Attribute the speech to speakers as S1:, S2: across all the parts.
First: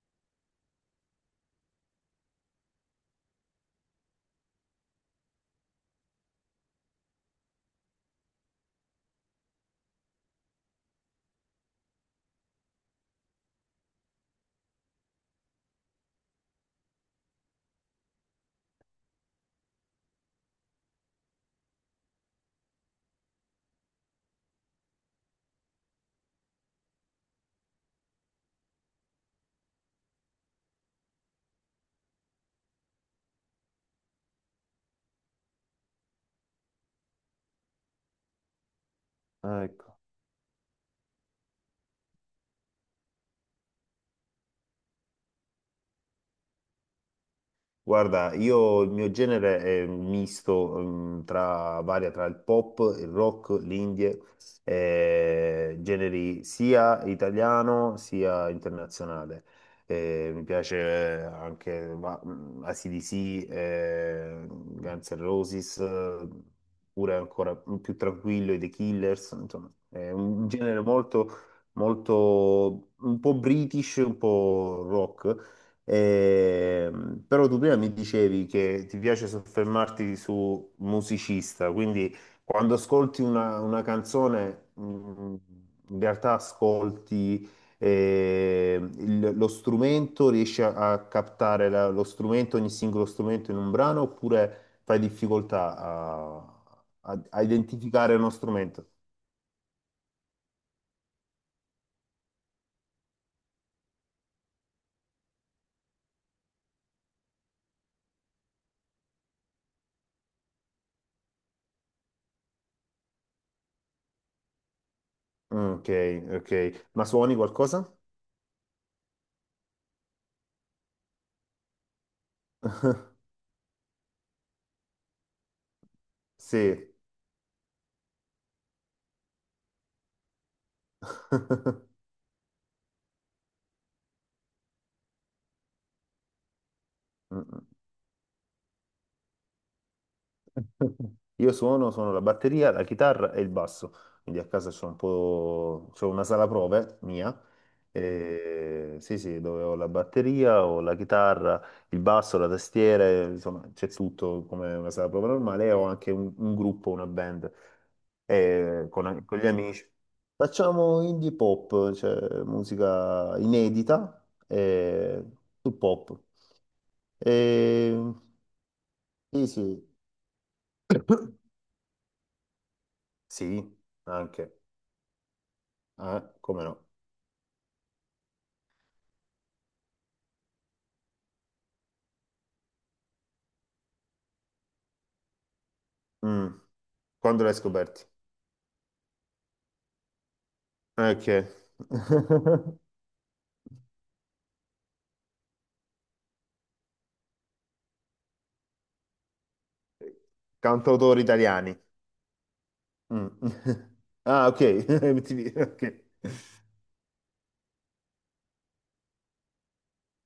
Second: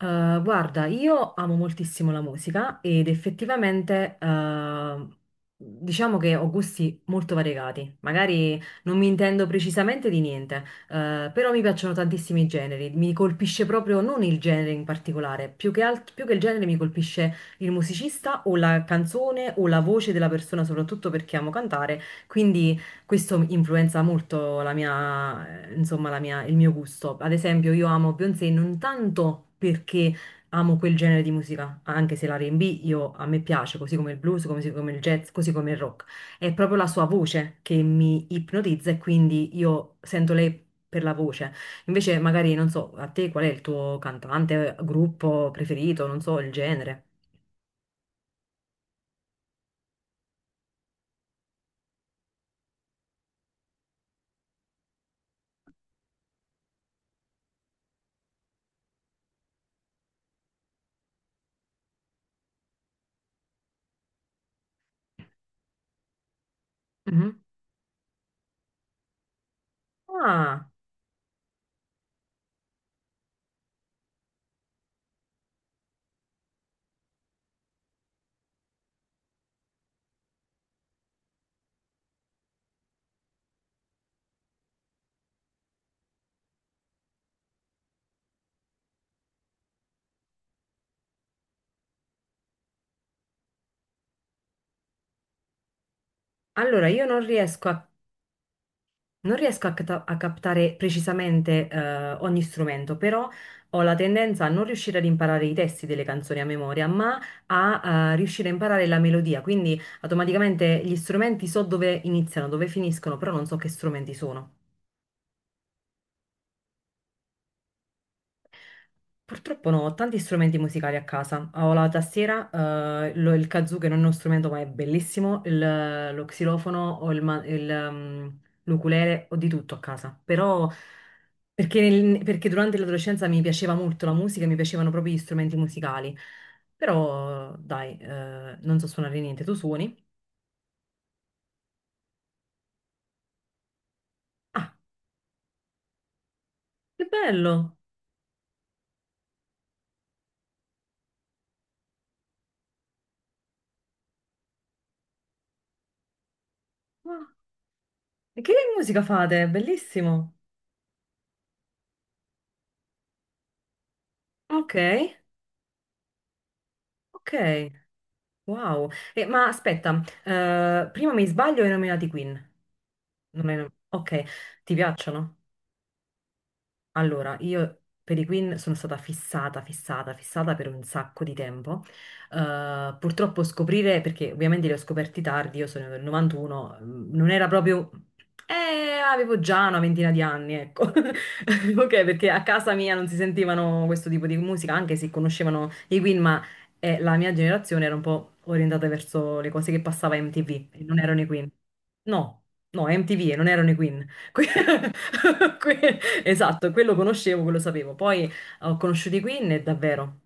S1: Guarda, io amo moltissimo la musica ed effettivamente diciamo che ho gusti molto variegati. Magari non mi intendo precisamente di niente, però mi piacciono tantissimi generi. Mi colpisce proprio non il genere in particolare, più che il genere mi colpisce il musicista o la canzone o la voce della persona, soprattutto perché amo cantare. Quindi questo influenza molto la mia, insomma, il mio gusto. Ad esempio, io amo Beyoncé non tanto perché amo quel genere di musica, anche se l'R&B a me piace, così come il blues, così come il jazz, così come il rock. È proprio la sua voce che mi ipnotizza e quindi
S2: Ah,
S1: io
S2: ecco.
S1: sento lei per la voce. Invece, magari, non so, a te qual è il tuo cantante, gruppo preferito, non so, il genere.
S2: Guarda, io il mio genere è un misto, varia tra il pop, il rock, l'indie, generi sia italiano sia internazionale. Mi piace anche AC/DC, Guns N' Roses, pure
S1: Mhm.
S2: ancora più tranquillo, i The Killers, insomma, è un
S1: Ah,
S2: genere molto molto un po' british, un po' rock. Però tu prima mi dicevi che ti piace soffermarti su musicista, quindi quando ascolti una canzone, in realtà ascolti lo strumento, riesci a captare lo strumento, ogni singolo strumento in un brano, oppure fai difficoltà
S1: allora io non
S2: a
S1: riesco a
S2: identificare uno strumento?
S1: non riesco a, a captare precisamente ogni strumento, però ho la tendenza a non riuscire ad imparare i testi delle canzoni a memoria, ma a riuscire a imparare la melodia. Quindi automaticamente gli strumenti so dove iniziano, dove finiscono, però non so che strumenti sono.
S2: Mm, ok, ok. Ma suoni qualcosa?
S1: Purtroppo no, ho tanti strumenti musicali a casa. Ho la tastiera, il kazoo, che non è uno strumento ma è bellissimo, lo xilofono,
S2: Sì.
S1: ho l'ukulele, ho di tutto a casa. Però perché, perché durante l'adolescenza mi piaceva molto la musica, mi piacevano proprio gli strumenti musicali. Però dai, non so suonare niente. Tu suoni?
S2: Io suono la batteria, la chitarra e il basso, quindi a casa
S1: Ah,
S2: c'ho una sala prove
S1: che
S2: mia,
S1: bello!
S2: sì sì, dove ho la batteria, ho la chitarra, il basso, la tastiera, insomma c'è tutto come una sala prove normale, e ho anche un gruppo, una
S1: Ah,
S2: band,
S1: e che musica
S2: con gli
S1: fate?
S2: amici.
S1: Bellissimo!
S2: Facciamo indie pop, cioè musica inedita,
S1: Ok,
S2: sul pop.
S1: ok.
S2: Eh,
S1: Wow!
S2: sì
S1: Ma
S2: sì,
S1: aspetta, prima mi sbaglio e hai nominato i Queen. Non hai
S2: sì,
S1: nom- Ok,
S2: anche.
S1: ti piacciono?
S2: Ah, come no?
S1: Allora, io per i Queen sono stata fissata, fissata, fissata per un sacco di tempo. Purtroppo scoprire, perché ovviamente li ho scoperti tardi, io sono del
S2: Mm.
S1: 91, mm, non
S2: Quando
S1: era
S2: l'hai
S1: proprio...
S2: scoperti?
S1: Avevo già una ventina di anni, ecco.
S2: Ok.
S1: Ok, perché a casa mia non si sentivano questo tipo di musica, anche se conoscevano i Queen, ma la mia generazione era un po' orientata verso le cose che passava a MTV, e non erano
S2: Cantautori
S1: i Queen.
S2: italiani.
S1: No, no, MTV
S2: Mm.
S1: e non erano i Queen. Que-
S2: Ah, ok. MTV, ok.
S1: Esatto, quello conoscevo, quello sapevo. Poi ho conosciuto i Queen e davvero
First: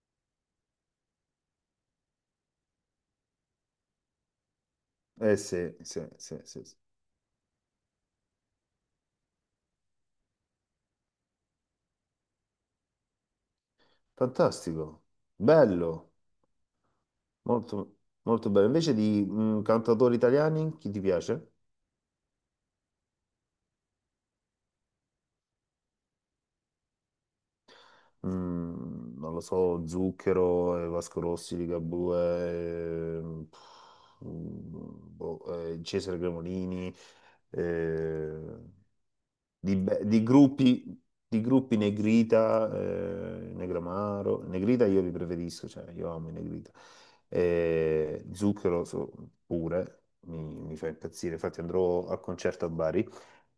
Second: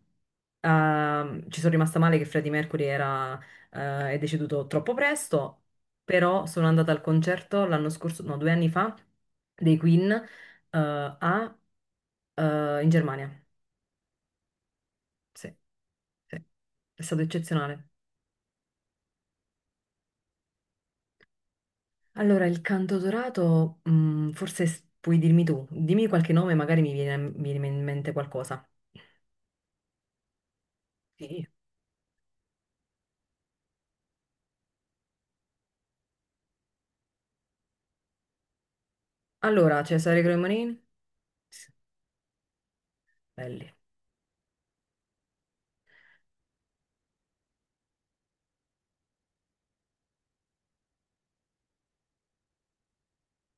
S1: ci sono rimasta male che Freddie Mercury era, è deceduto troppo
S2: Eh
S1: presto,
S2: sì, sì, sì,
S1: però
S2: sì,
S1: sono
S2: sì.
S1: andata al concerto l'anno scorso, no, 2 anni fa, dei Queen eh, a, in Germania.
S2: Fantastico.
S1: Sì,
S2: Bello.
S1: sì, è stato eccezionale.
S2: Molto, molto bello. Invece di cantautori italiani, chi ti piace?
S1: Allora, il canto dorato, mm, puoi dirmi tu, dimmi qualche nome, magari mi viene in mente qualcosa.
S2: Non lo so, Zucchero, Vasco
S1: Sì.
S2: Rossi, Ligabue, pff, mm, boh, Cesare Cremonini. Eh,
S1: Allora, Cesare Cremonini?
S2: di
S1: Sì,
S2: gruppi Negrita,
S1: belli,
S2: Negramaro. Negrita io li preferisco, cioè io amo i Negrita. Zucchero pure, mi fa impazzire, infatti andrò al concerto a Bari.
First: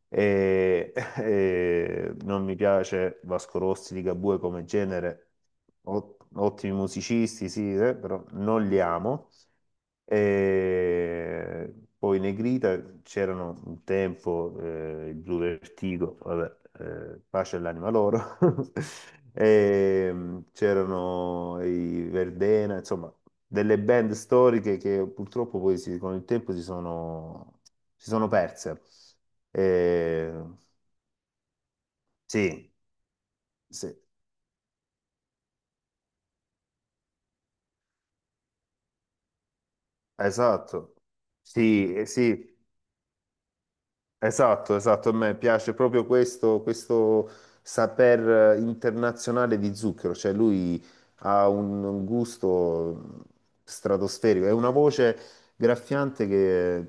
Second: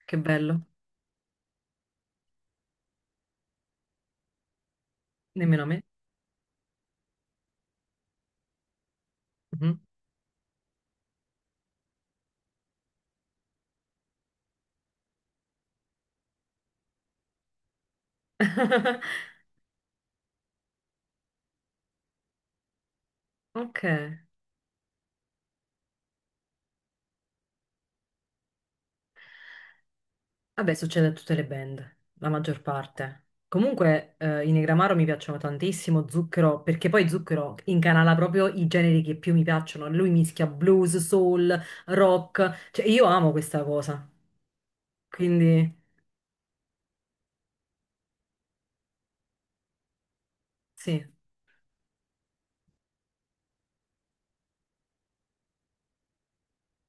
S1: che bello,
S2: E, e non mi piace Vasco Rossi, Ligabue come genere,
S1: nemmeno a me.
S2: Ottimi musicisti, sì, però non li amo.
S1: Mhm.
S2: E poi Negrita c'erano un tempo il Blu Vertigo, vabbè, pace all'anima loro. E, c'erano i Verdena, insomma, delle
S1: Ok,
S2: band storiche che purtroppo poi con il tempo si sono perse. E,
S1: vabbè, succede a tutte le band, la maggior
S2: sì,
S1: parte.
S2: sì,
S1: Comunque, i Negramaro mi piacciono tantissimo, Zucchero, perché poi Zucchero incanala proprio i generi che più mi piacciono. Lui mischia
S2: esatto.
S1: blues, soul,
S2: Sì, sì.
S1: rock, cioè io amo questa cosa.
S2: Esatto, esatto, a me
S1: Quindi,
S2: piace proprio questo saper internazionale di Zucchero, cioè lui
S1: sì.
S2: ha un gusto stratosferico, è una voce graffiante che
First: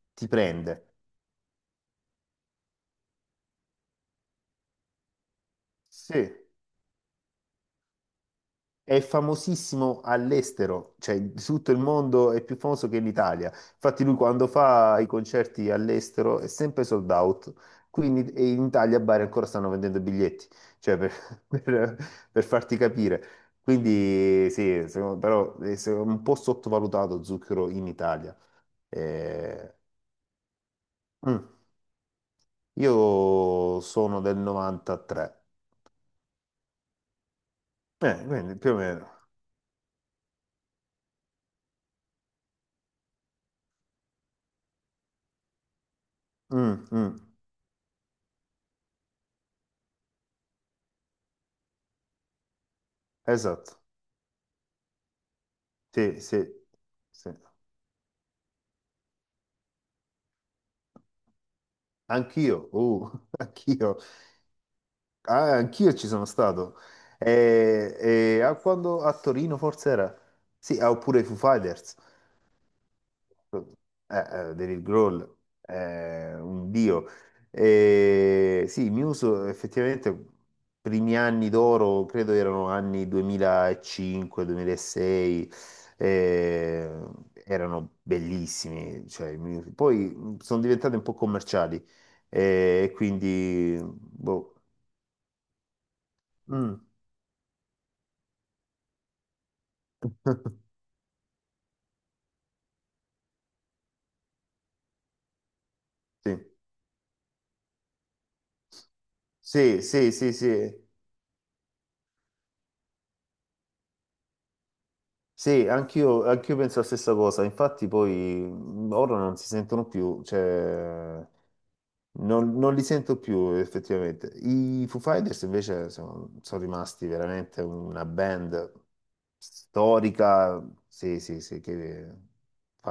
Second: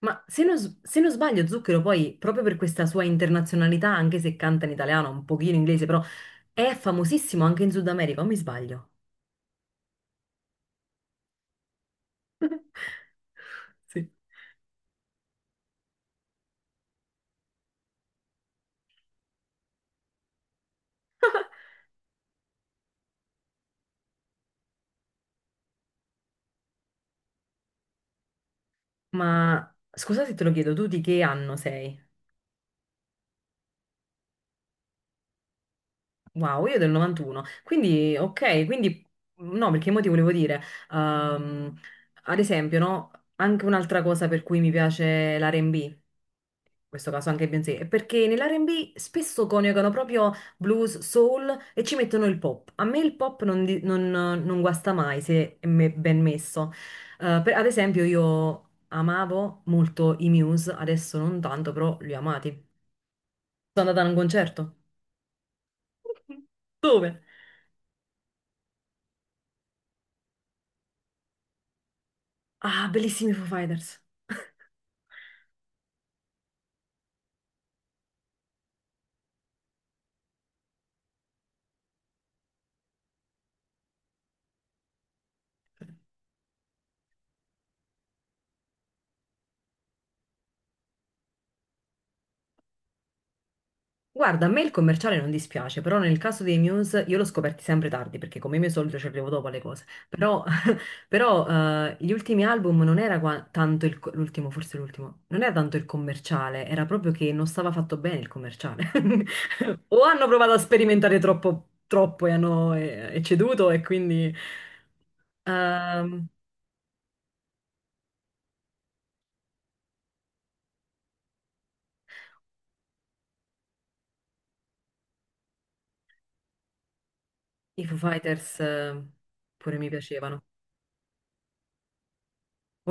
S1: Ma
S2: ti
S1: se non,
S2: prende.
S1: se non sbaglio, Zucchero poi, proprio per questa sua internazionalità, anche se canta in italiano, un pochino in inglese, però
S2: Sì.
S1: è famosissimo anche in Sud America, o mi sbaglio?
S2: È famosissimo all'estero, cioè in tutto il mondo è più famoso che in Italia. Infatti
S1: Sì.
S2: lui quando fa i concerti all'estero è sempre sold out, quindi e in Italia a Bari ancora stanno vendendo biglietti, cioè per, per- per farti capire. Quindi sì, però è un po' sottovalutato Zucchero in Italia. Eh,
S1: Ma scusa se te lo chiedo, tu di che
S2: mm.
S1: anno sei?
S2: Io sono del 93,
S1: Wow, io del 91. Quindi,
S2: quindi
S1: ok,
S2: più o
S1: quindi
S2: meno.
S1: no, perché mo ti volevo dire, ehm, ad esempio, no, anche un'altra cosa per cui mi piace l'R&B. In
S2: Mm,
S1: questo
S2: mm.
S1: caso anche Beyoncé, perché nell'R&B spesso coniugano proprio blues, soul e ci mettono il pop. A me il pop non,
S2: Esatto,
S1: non guasta mai se è ben
S2: sì, sì,
S1: messo.
S2: sì.
S1: Ad esempio io amavo molto i Muse, adesso non tanto, però li ho amati.
S2: Anch'io,
S1: Sono
S2: anch'io,
S1: andata a un concerto.
S2: Ah, anch'io ci sono stato.
S1: Dove?
S2: E, ah, quando a Torino forse era? Sì, ah, oppure i Foo Fighters.
S1: Ah, bellissimi Foo
S2: Eh,
S1: Fighters!
S2: David Grohl è un dio. Sì, Muse effettivamente primi anni d'oro, credo erano anni 2005-2006, erano bellissimi. Cioè, i Muse. Poi sono diventati un po' commerciali e quindi
S1: Guarda, a
S2: boh.
S1: me il commerciale non dispiace, però nel caso dei
S2: Mm.
S1: Muse io l'ho scoperti sempre tardi, perché come mio solito ci arrivo dopo alle cose. Però Però gli ultimi album non era tanto il, l'ultimo, forse l'ultimo, non era tanto il commerciale, era proprio che non stava fatto bene il commerciale.
S2: Sì,
S1: O
S2: sì,
S1: hanno
S2: sì, sì,
S1: provato a
S2: sì.
S1: sperimentare troppo, troppo e hanno e ceduto e quindi
S2: Sì,
S1: ehm,
S2: anch'io penso la stessa cosa, infatti poi ora non si sentono più, cioè non li sento più effettivamente. I Foo Fighters invece sono rimasti veramente
S1: i Foo
S2: una
S1: Fighters
S2: band
S1: pure mi piacevano.
S2: storica, sì, sì, sì, che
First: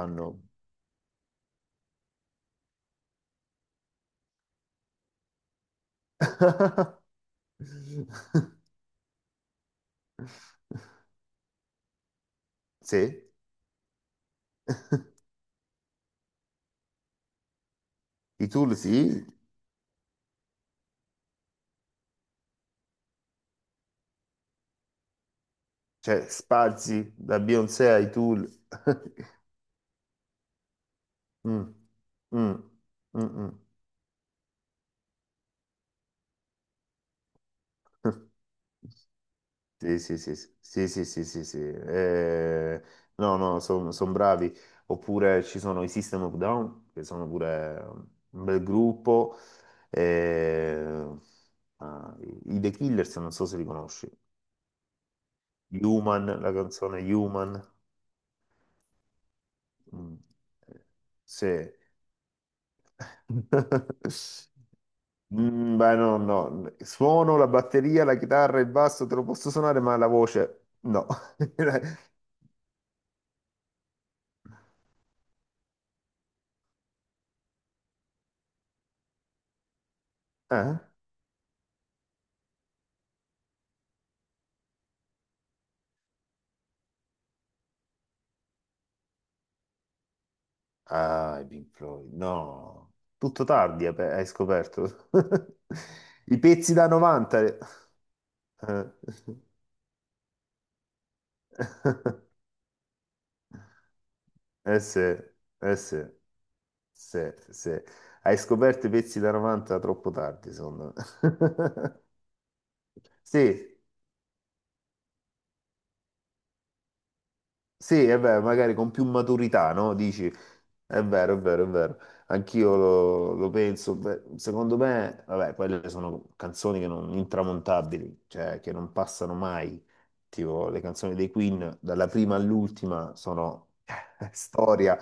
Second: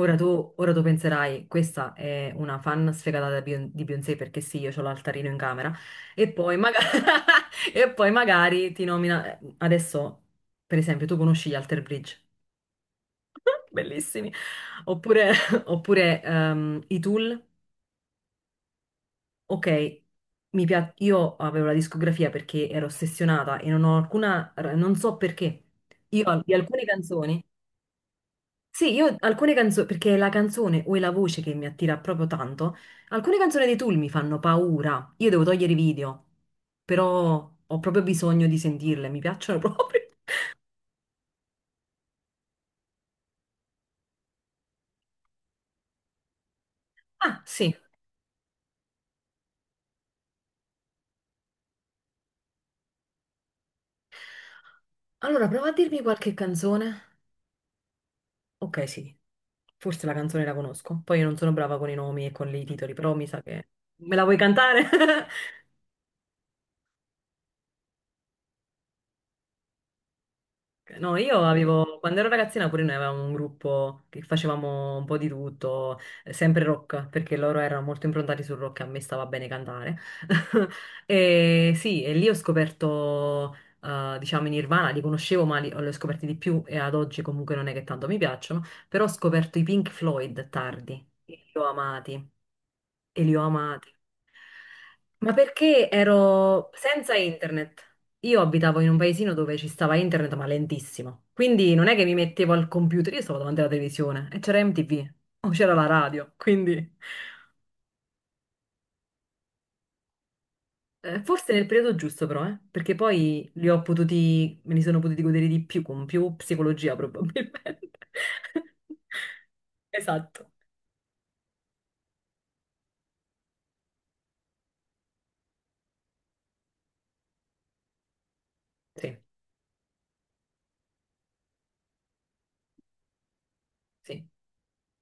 S1: Ora tu penserai, questa è una fan sfegata di Beyoncé, perché sì, io ho l'altarino in camera e poi, e poi magari ti nomina... Adesso, per esempio, tu conosci gli Alter Bridge,
S2: Sì,
S1: bellissimi, oppure, oppure i Tool,
S2: i Tool sì,
S1: ok, io avevo la discografia perché ero ossessionata e non ho alcuna... non so perché,
S2: cioè
S1: io di alcune
S2: spazi da
S1: canzoni...
S2: Beyoncé ai Tool.
S1: Sì, io alcune canzoni, perché è la canzone o è la voce che mi
S2: Mm,
S1: attira proprio
S2: mm,
S1: tanto, alcune
S2: mm,
S1: canzoni dei Tool mi fanno paura. Io devo togliere i video, però ho proprio
S2: mm.
S1: bisogno di sentirle, mi piacciono
S2: Sì,
S1: proprio.
S2: sì, sì, sì, sì, sì, sì, sì, sì. No, no, sono bravi. Oppure ci sono i System of Down, che sono
S1: Ah, sì.
S2: pure un bel gruppo. Eh, ah, i The Killers, non so se li conosci.
S1: Allora, prova a dirmi
S2: Human,
S1: qualche
S2: la canzone
S1: canzone.
S2: Human.
S1: Ok, sì, forse la
S2: Mm,
S1: canzone la
S2: eh,
S1: conosco. Poi io non sono
S2: Sì.
S1: brava con i nomi e con i titoli, però mi sa che... Me la vuoi cantare?
S2: Mm, beh, no, no. Suono la batteria, la chitarra, il basso, te lo posso suonare, ma la voce
S1: Ok,
S2: no.
S1: no, io avevo, quando ero ragazzina pure noi avevamo un gruppo che facevamo un po' di tutto, sempre rock, perché loro erano molto improntati sul rock e a me stava bene cantare.
S2: Eh?
S1: E sì, e lì ho scoperto, diciamo, i Nirvana, li conoscevo ma li ho scoperti di più e ad oggi comunque non è che tanto mi piacciono, però ho scoperto i Pink Floyd tardi, e
S2: Ah, i
S1: li ho
S2: Pink Floyd.
S1: amati,
S2: No,
S1: e li ho
S2: tutto tardi
S1: amati.
S2: hai hai scoperto.
S1: Ma perché
S2: I
S1: ero
S2: pezzi da
S1: senza
S2: 90.
S1: internet? Io abitavo in un paesino dove ci stava internet, ma lentissimo. Quindi non è che mi mettevo al computer, io stavo davanti alla televisione e c'era
S2: Sì,
S1: MTV o c'era
S2: eh
S1: la
S2: sì,
S1: radio. Quindi
S2: sì, sì. Hai scoperto i pezzi da 90 troppo tardi, secondo
S1: forse nel periodo
S2: me.
S1: giusto, però, perché poi
S2: Sì,
S1: me li sono potuti godere di più, con più psicologia probabilmente.
S2: sì, è vero, magari con più maturità, no? Dici,
S1: Esatto.
S2: è vero, è vero, è vero. Anch'io lo penso. Beh, secondo me, vabbè, quelle sono canzoni che non, intramontabili, cioè che non
S1: Sì,
S2: passano mai. Tipo, le canzoni dei Queen, dalla prima all'ultima, sono
S1: sì.
S2: storia.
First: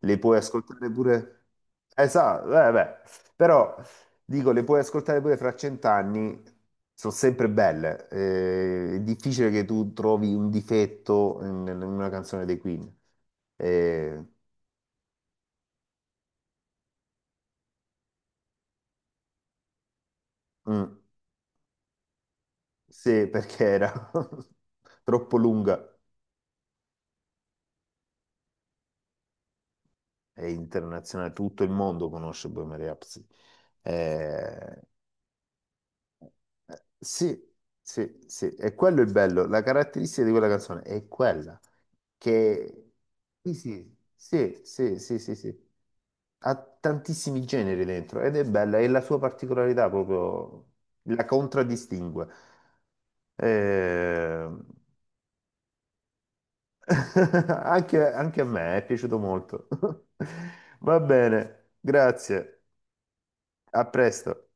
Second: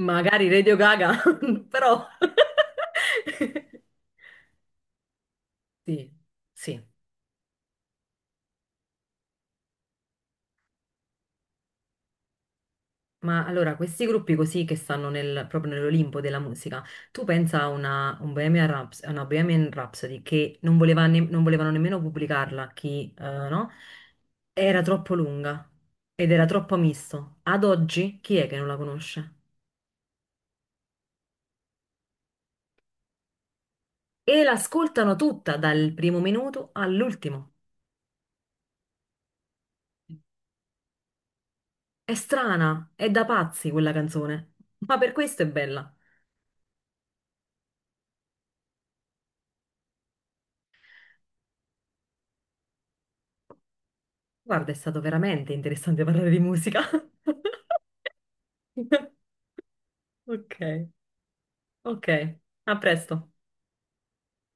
S2: Le puoi
S1: Radio
S2: ascoltare
S1: Gaga,
S2: pure.
S1: però.
S2: Esatto, beh. Però dico, le puoi ascoltare pure fra
S1: Sì,
S2: cent'anni,
S1: sì.
S2: sono sempre belle. È difficile che tu trovi un difetto in una canzone dei Queen.
S1: Ma allora, questi
S2: Eh,
S1: gruppi così che stanno proprio nell'Olimpo della musica, tu pensa a una, a una Bohemian Rhapsody che non
S2: mm,
S1: voleva non volevano nemmeno pubblicarla, chi,
S2: sì, perché
S1: no?
S2: era
S1: Era troppo
S2: troppo
S1: lunga
S2: lunga.
S1: ed era troppo misto. Ad oggi chi è che non la conosce?
S2: È internazionale, tutto il mondo conosce Bohemian Rhapsody.
S1: E
S2: Eh,
S1: l'ascoltano tutta dal primo minuto
S2: eh, sì,
S1: all'ultimo.
S2: sì, sì, e quello è il bello. La caratteristica di quella canzone è quella.
S1: È
S2: Che.
S1: strana, è da
S2: Sì,
S1: pazzi quella
S2: sì,
S1: canzone,
S2: sì,
S1: ma
S2: sì,
S1: per
S2: sì, sì,
S1: questo è
S2: sì.
S1: bella.
S2: Ha tantissimi generi dentro ed è bella, è la sua particolarità proprio, la contraddistingue. Eh,
S1: Guarda, è stato veramente interessante parlare di musica.
S2: Anche a me è piaciuto molto.
S1: Ok.
S2: Va bene,
S1: Ok,
S2: grazie,
S1: a presto.
S2: a presto.